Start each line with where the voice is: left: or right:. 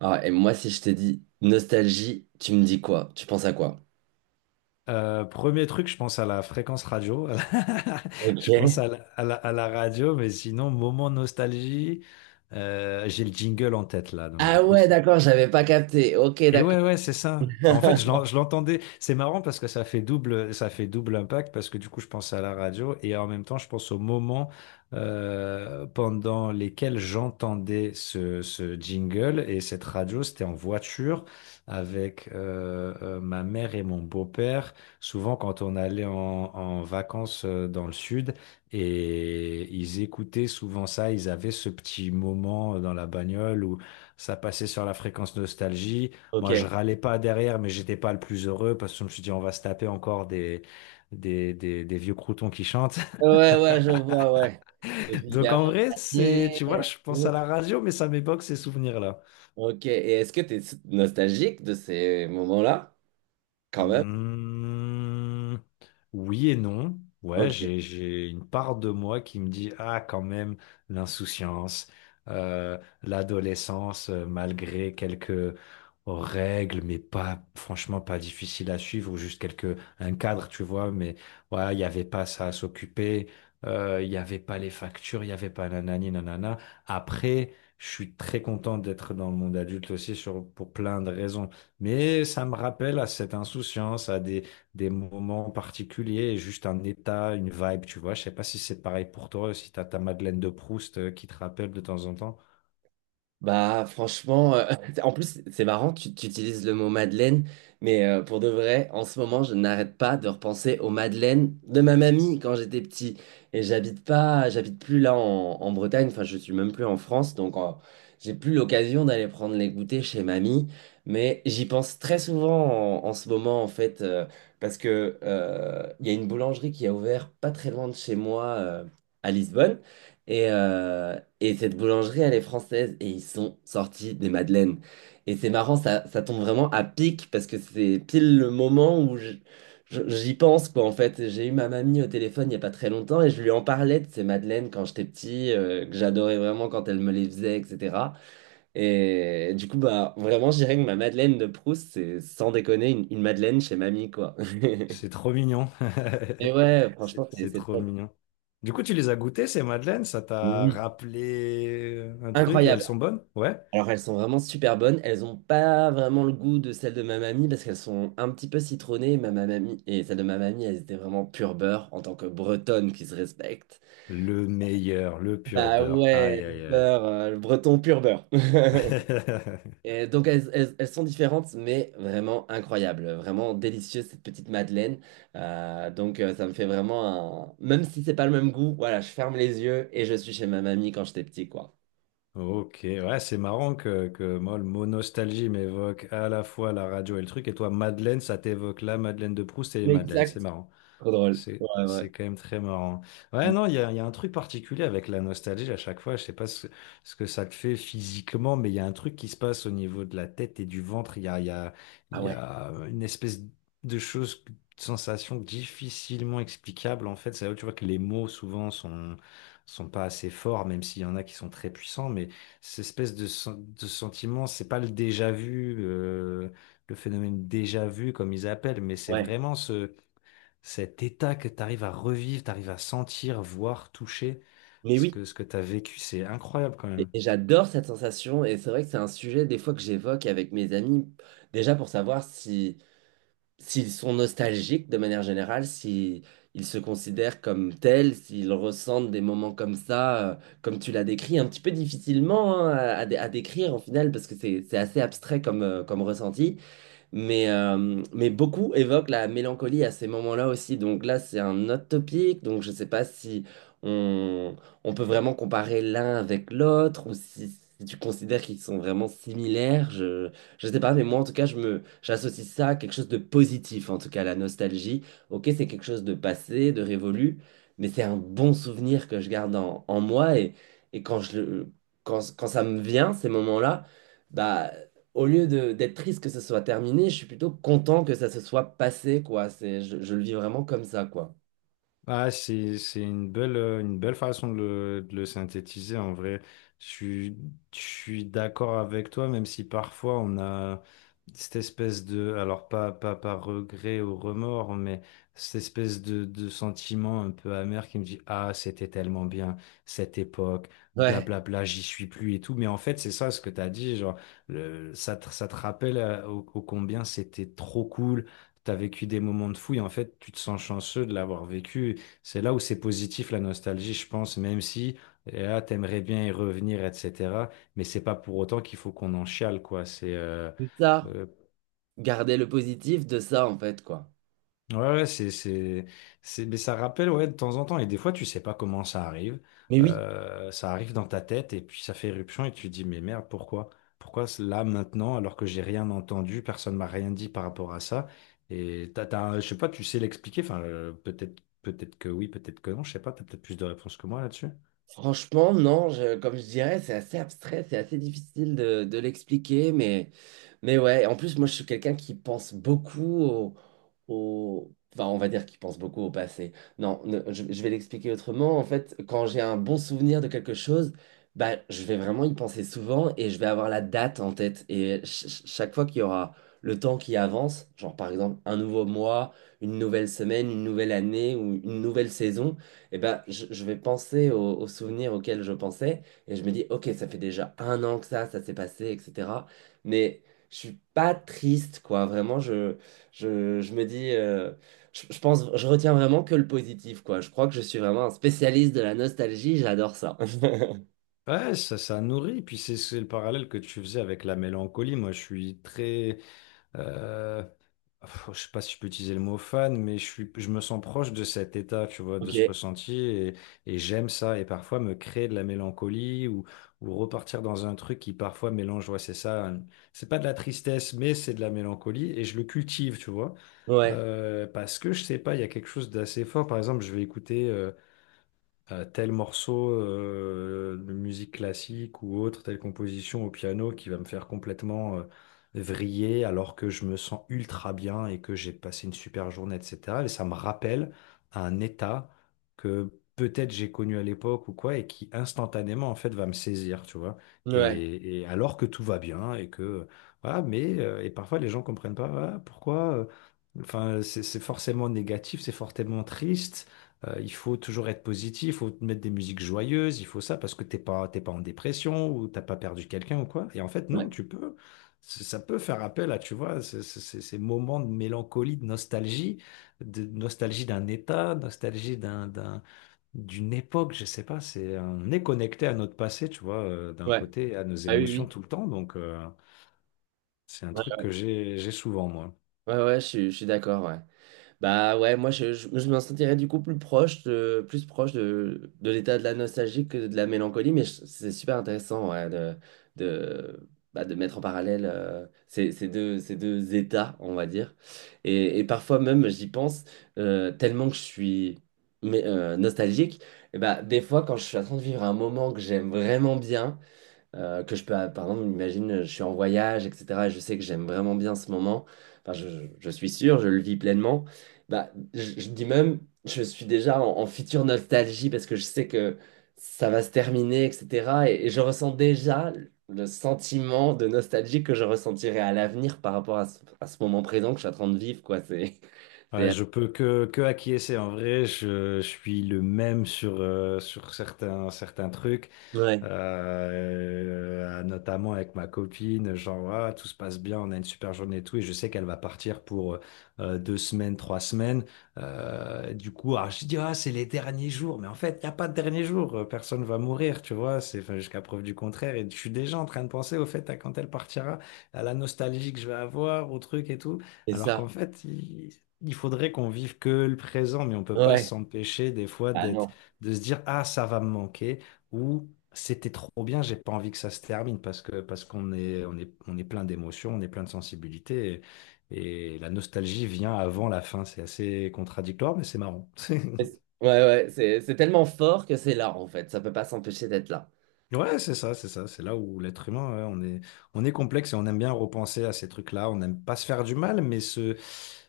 right: Ah, et moi, si je t'ai dit nostalgie, tu me dis quoi? Tu penses à quoi?
left: Premier truc, je pense à la fréquence radio. Je pense
right: Ok.
left: à la, à la radio. Mais sinon, moment nostalgie, j'ai le jingle en tête là, donc du
right: Ah
left: coup,
right: ouais,
left: c'est
right: d'accord, j'avais pas capté. Ok,
left: et
right: d'accord.
left: ouais, ouais, c'est ça. Bah, en fait, je l'entendais. C'est marrant parce que ça fait double impact parce que du coup, je pense à la radio et en même temps, je pense au moment pendant lesquels j'entendais ce jingle et cette radio. C'était en voiture avec ma mère et mon beau-père. Souvent, quand on allait en vacances dans le sud, et ils écoutaient souvent ça, ils avaient ce petit moment dans la bagnole où ça passait sur la fréquence nostalgie.
right: Ok.
left: Moi, je
right: Ouais,
left: râlais pas derrière, mais j'étais pas le plus heureux parce que je me suis dit, on va se taper encore des vieux croutons qui chantent.
right: ouais, je vois, ouais. Je
left: Donc,
right: libère
left: en
right: mon
left: vrai, c'est,
right: pied.
left: tu vois, je pense à la radio, mais ça m'évoque ces souvenirs-là.
right: Ok, et est-ce que tu es nostalgique de ces moments-là? Quand même.
left: Hmm, oui et non. Ouais,
right: Ok.
left: j'ai une part de moi qui me dit, ah, quand même, l'insouciance, l'adolescence, malgré quelques règles, mais pas, franchement, pas difficile à suivre, ou juste quelques, un cadre, tu vois, mais ouais, il n'y avait pas ça à s'occuper, il n'y avait pas les factures, il n'y avait pas nanani, nanana. Après, je suis très content d'être dans le monde adulte aussi sur, pour plein de raisons. Mais ça me rappelle à cette insouciance, à des moments particuliers, juste un état, une vibe, tu vois. Je sais pas si c'est pareil pour toi, si t'as ta Madeleine de Proust qui te rappelle de temps en temps.
right: Bah franchement, en plus c'est marrant, tu utilises le mot Madeleine, mais pour de vrai, en ce moment je n'arrête pas de repenser aux madeleines de ma mamie quand j'étais petit. Et j'habite pas, j'habite plus en Bretagne, enfin je suis même plus en France, donc j'ai plus l'occasion d'aller prendre les goûters chez mamie. Mais j'y pense très souvent en ce moment en fait, parce que il y a une boulangerie qui a ouvert pas très loin de chez moi à Lisbonne. Et cette boulangerie, elle est française et ils sont sortis des madeleines. Et c'est marrant, ça tombe vraiment à pic parce que c'est pile le moment où j'y pense, quoi. En fait, j'ai eu ma mamie au téléphone il n'y a pas très longtemps et je lui en parlais de ces madeleines quand j'étais petit, que j'adorais vraiment quand elle me les faisait, etc. Et du coup, bah, vraiment, je dirais que ma madeleine de Proust, c'est sans déconner une madeleine chez mamie, quoi.
left: C'est trop mignon.
right: Et ouais,
left: C'est
right: franchement,
left: c'est
right: c'est
left: trop
right: top.
left: mignon. Du coup, tu les as goûtées, ces Madeleines? Ça t'a
right: Oui.
left: rappelé un truc, et elles
right: Incroyable.
left: sont bonnes? Ouais.
right: Alors, elles sont vraiment super bonnes. Elles n'ont pas vraiment le goût de celles de ma mamie parce qu'elles sont un petit peu citronnées. Ma mamie et celles de ma mamie, elles étaient vraiment pur beurre en tant que bretonne qui se respecte.
left: Le meilleur, le pur
right: Bah
left: beurre.
right: ouais,
left: Aïe,
right: le
left: aïe,
right: beurre, le breton pur beurre.
left: aïe.
right: Et donc, elles sont différentes, mais vraiment incroyables. Vraiment délicieuses, cette petite madeleine. Ça me fait vraiment un... Même si c'est pas le même goût, voilà, je ferme les yeux et je suis chez ma mamie quand j'étais petit, quoi.
left: Ok, ouais, c'est marrant que moi, le mot nostalgie m'évoque à la fois la radio et le truc, et toi, Madeleine, ça t'évoque la Madeleine de Proust et les Madeleines, c'est
right: Exact.
left: marrant.
right: Trop drôle. Ouais, ouais.
left: C'est quand même très marrant. Ouais, non, il y a un truc particulier avec la nostalgie à chaque fois. Je sais pas ce que ça te fait physiquement, mais il y a un truc qui se passe au niveau de la tête et du ventre. Il
right: Ah
left: y
right: ouais,
left: a une espèce de chose, de sensation difficilement explicable. En fait, c'est là où tu vois que les mots souvent sont pas assez forts, même s'il y en a qui sont très puissants. Mais cette espèce de sentiment, c'est pas le déjà vu, le phénomène déjà vu comme ils appellent, mais c'est
right: ouais.
left: vraiment ce cet état que tu arrives à revivre, tu arrives à sentir, voir, toucher
right: Mais oui,
left: ce que tu as vécu, c'est incroyable quand même.
right: et j'adore cette sensation, et c'est vrai que c'est un sujet des fois que j'évoque avec mes amis, déjà pour savoir si s'ils sont nostalgiques de manière générale, si ils se considèrent comme tels, s'ils ressentent des moments comme ça, comme tu l'as décrit, un petit peu difficilement hein, à décrire en final, parce que c'est assez abstrait comme, comme ressenti. Mais beaucoup évoquent la mélancolie à ces moments-là aussi. Donc là, c'est un autre topic. Donc je ne sais pas si on, on peut vraiment comparer l'un avec l'autre ou si tu considères qu'ils sont vraiment similaires. Je ne sais pas, mais moi, en tout cas, j'associe ça à quelque chose de positif, en tout cas, la nostalgie. Ok, c'est quelque chose de passé, de révolu, mais c'est un bon souvenir que je garde en moi. Et quand quand ça me vient, ces moments-là, bah, au lieu de d'être triste que ça soit terminé, je suis plutôt content que ça se soit passé, quoi. C'est, je le vis vraiment comme ça, quoi.
left: Ah, c'est une belle façon de le synthétiser en vrai. Je suis, je suis d'accord avec toi, même si parfois on a cette espèce de, alors pas, pas par regret ou remords, mais cette espèce de sentiment un peu amer qui me dit, ah, c'était tellement bien, cette époque,
right: Ouais,
left: blablabla, j'y suis plus et tout. Mais en fait, c'est ça ce que tu as dit, genre, ça te rappelle au au combien c'était trop cool. T'as vécu des moments de fou et en fait, tu te sens chanceux de l'avoir vécu. C'est là où c'est positif la nostalgie, je pense, même si et là t'aimerais bien y revenir, etc. Mais c'est pas pour autant qu'il faut qu'on en chiale, quoi. C'est
right: c'est ça.
left: euh,
right: Garder le positif de ça, en fait, quoi.
left: ouais, ouais, c'est mais ça rappelle ouais de temps en temps, et des fois tu sais pas comment ça arrive.
right: Mais oui,
left: Ça arrive dans ta tête et puis ça fait éruption et tu te dis mais merde pourquoi? Pourquoi c'est là maintenant alors que j'ai rien entendu, personne m'a rien dit par rapport à ça, et je sais pas, tu sais l'expliquer, enfin peut-être que oui, peut-être que non, je sais pas, t'as peut-être plus de réponses que moi là-dessus.
right: franchement, non, je- comme je dirais, c'est assez abstrait, c'est assez difficile de l'expliquer, mais ouais, en plus, moi, je suis quelqu'un qui pense beaucoup au... Enfin, on va dire qu'il pense beaucoup au passé. Non, ne- je vais l'expliquer autrement. En fait, quand j'ai un bon souvenir de quelque chose, bah, je vais vraiment y penser souvent et je vais avoir la date en tête. Et chaque fois qu'il y aura le temps qui avance, genre par exemple un nouveau mois, une nouvelle semaine, une nouvelle année ou une nouvelle saison, eh ben, je vais penser aux souvenirs auxquels je pensais et je me dis, ok, ça fait déjà un an que ça s'est passé, etc. Mais je suis pas triste, quoi. Vraiment, je... je me dis, je pense, je retiens vraiment que le positif, quoi. Je crois que je suis vraiment un spécialiste de la nostalgie, j'adore ça.
left: Ouais, ça nourrit. Puis c'est le parallèle que tu faisais avec la mélancolie. Moi, je suis très, euh, pff, je sais pas si je peux utiliser le mot fan, mais je suis, je me sens proche de cet état, tu vois, de ce
right: Ok.
left: ressenti, et j'aime ça. Et parfois, me créer de la mélancolie ou repartir dans un truc qui parfois mélange, ouais, c'est ça, hein. C'est pas de la tristesse, mais c'est de la mélancolie, et je le cultive, tu vois.
right: Ouais,
left: Parce que je sais pas, il y a quelque chose d'assez fort. Par exemple, je vais écouter tel morceau de musique classique ou autre, telle composition au piano qui va me faire complètement vriller alors que je me sens ultra bien et que j'ai passé une super journée, etc. Et ça me rappelle un état que peut-être j'ai connu à l'époque ou quoi et qui instantanément en fait va me saisir, tu vois.
right: ouais,
left: Et alors que tout va bien et que voilà, mais et parfois les gens comprennent pas ah, pourquoi. Enfin, c'est forcément négatif, c'est forcément triste. Il faut toujours être positif, il faut mettre des musiques joyeuses, il faut ça parce que t'es pas en dépression ou t'as pas perdu quelqu'un ou quoi. Et en fait,
right: ouais,
left: non, tu peux. Ça peut faire appel à, tu vois, ces moments de mélancolie, de nostalgie d'un état, nostalgie d'une époque, je sais pas. C'est, on est connecté à notre passé, tu vois, d'un
right: ouais.
left: côté, à nos
right: Ah oui,
left: émotions
right: oui.
left: tout le temps. Donc, c'est un truc
right: Ouais,
left: que j'ai souvent, moi.
right: ouais, ouais, je suis d'accord, ouais. Bah ouais, je me sentirais du coup plus proche plus proche de l'état de la nostalgie que de la mélancolie, mais je- c'est super intéressant ouais, bah, de mettre en parallèle ces deux états, on va dire. Et parfois même, j'y pense tellement que je suis mais, nostalgique, et bah, des fois quand je suis en train de vivre un moment que j'aime vraiment bien, que je peux, par exemple, imagine, je suis en voyage, etc. et je sais que j'aime vraiment bien ce moment. Enfin, je suis sûr, je le vis pleinement. Bah, je dis même, je suis déjà en future nostalgie parce que je sais que ça va se terminer, etc. Et je ressens déjà le sentiment de nostalgie que je ressentirai à l'avenir par rapport à à ce moment présent que je suis en train de vivre, quoi. C'est,
left: Ouais,
right: c'est,
left: je peux que acquiescer. En vrai, je suis le même sur, sur certains, certains trucs.
right: ouais,
left: Notamment avec ma copine. Genre, ah, tout se passe bien, on a une super journée et tout. Et je sais qu'elle va partir pour deux semaines, trois semaines. Du coup, alors, je dis, ah, c'est les derniers jours. Mais en fait, il n'y a pas de dernier jour. Personne va mourir, tu vois. C'est enfin, jusqu'à preuve du contraire. Et je suis déjà en train de penser au fait à quand elle partira, à la nostalgie que je vais avoir, au truc et tout.
right: c'est
left: Alors
right: ça.
left: qu'en fait, il faudrait qu'on vive que le présent, mais on peut pas
right: Ouais.
left: s'empêcher des fois
right: Ah
left: d'être,
right: non.
left: de se dire, ah, ça va me manquer, ou c'était trop bien, j'ai pas envie que ça se termine, parce que, parce qu'on est plein d'émotions, on est plein de sensibilité, et la nostalgie vient avant la fin. C'est assez contradictoire, mais c'est marrant.
right: Ouais, ouais, c'est tellement fort que c'est là, en fait. Ça peut pas s'empêcher d'être là.
left: Ouais, c'est ça, c'est ça. C'est là où l'être humain, ouais, on est complexe et on aime bien repenser à ces trucs-là. On n'aime pas se faire du mal, mais se,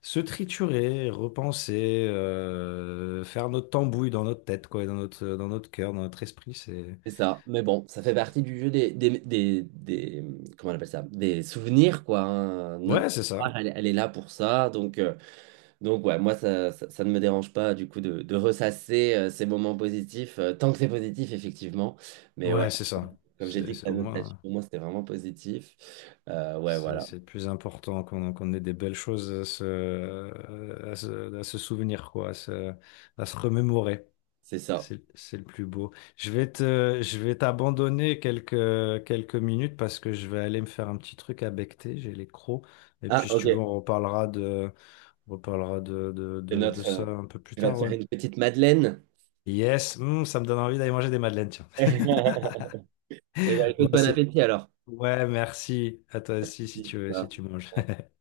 left: se triturer, repenser, faire notre tambouille dans notre tête, quoi, et dans notre cœur, dans notre esprit. C'est,
right: C'est ça, mais bon, ça fait partie du jeu comment on appelle ça? Des souvenirs, quoi. Hein. Notre
left: ouais, c'est
right: mémoire,
left: ça.
right: elle, elle est là pour ça, donc ouais, moi, ça ne me dérange pas, du coup, de ressasser ces moments positifs, tant que c'est positif, effectivement. Mais ouais,
left: Ouais, c'est ça.
right: comme j'ai dit que
left: C'est
right: la
left: au
right: nostalgie,
left: moins,
right: pour moi, c'était vraiment positif. Ouais, voilà,
left: c'est le plus important qu'on, qu'on ait des belles choses à à se souvenir, quoi, à se remémorer.
right: c'est ça.
left: C'est le plus beau. Je vais te, je vais t'abandonner quelques minutes parce que je vais aller me faire un petit truc à becqueter, j'ai les crocs. Et
right: Ah,
left: puis si
right: ok,
left: tu veux, on reparlera de, on reparlera
right: c'est
left: de
right: notre...
left: ça un peu plus
right: tu vas te
left: tard, ouais.
right: faire une petite madeleine.
left: Yes, hmm, ça me donne envie d'aller manger des madeleines, tiens.
right: Eh ben,
left: Bon,
right: écoute, bon
left: c'est...
right: appétit, alors.
left: Ouais, merci. À toi aussi si tu veux, si tu manges.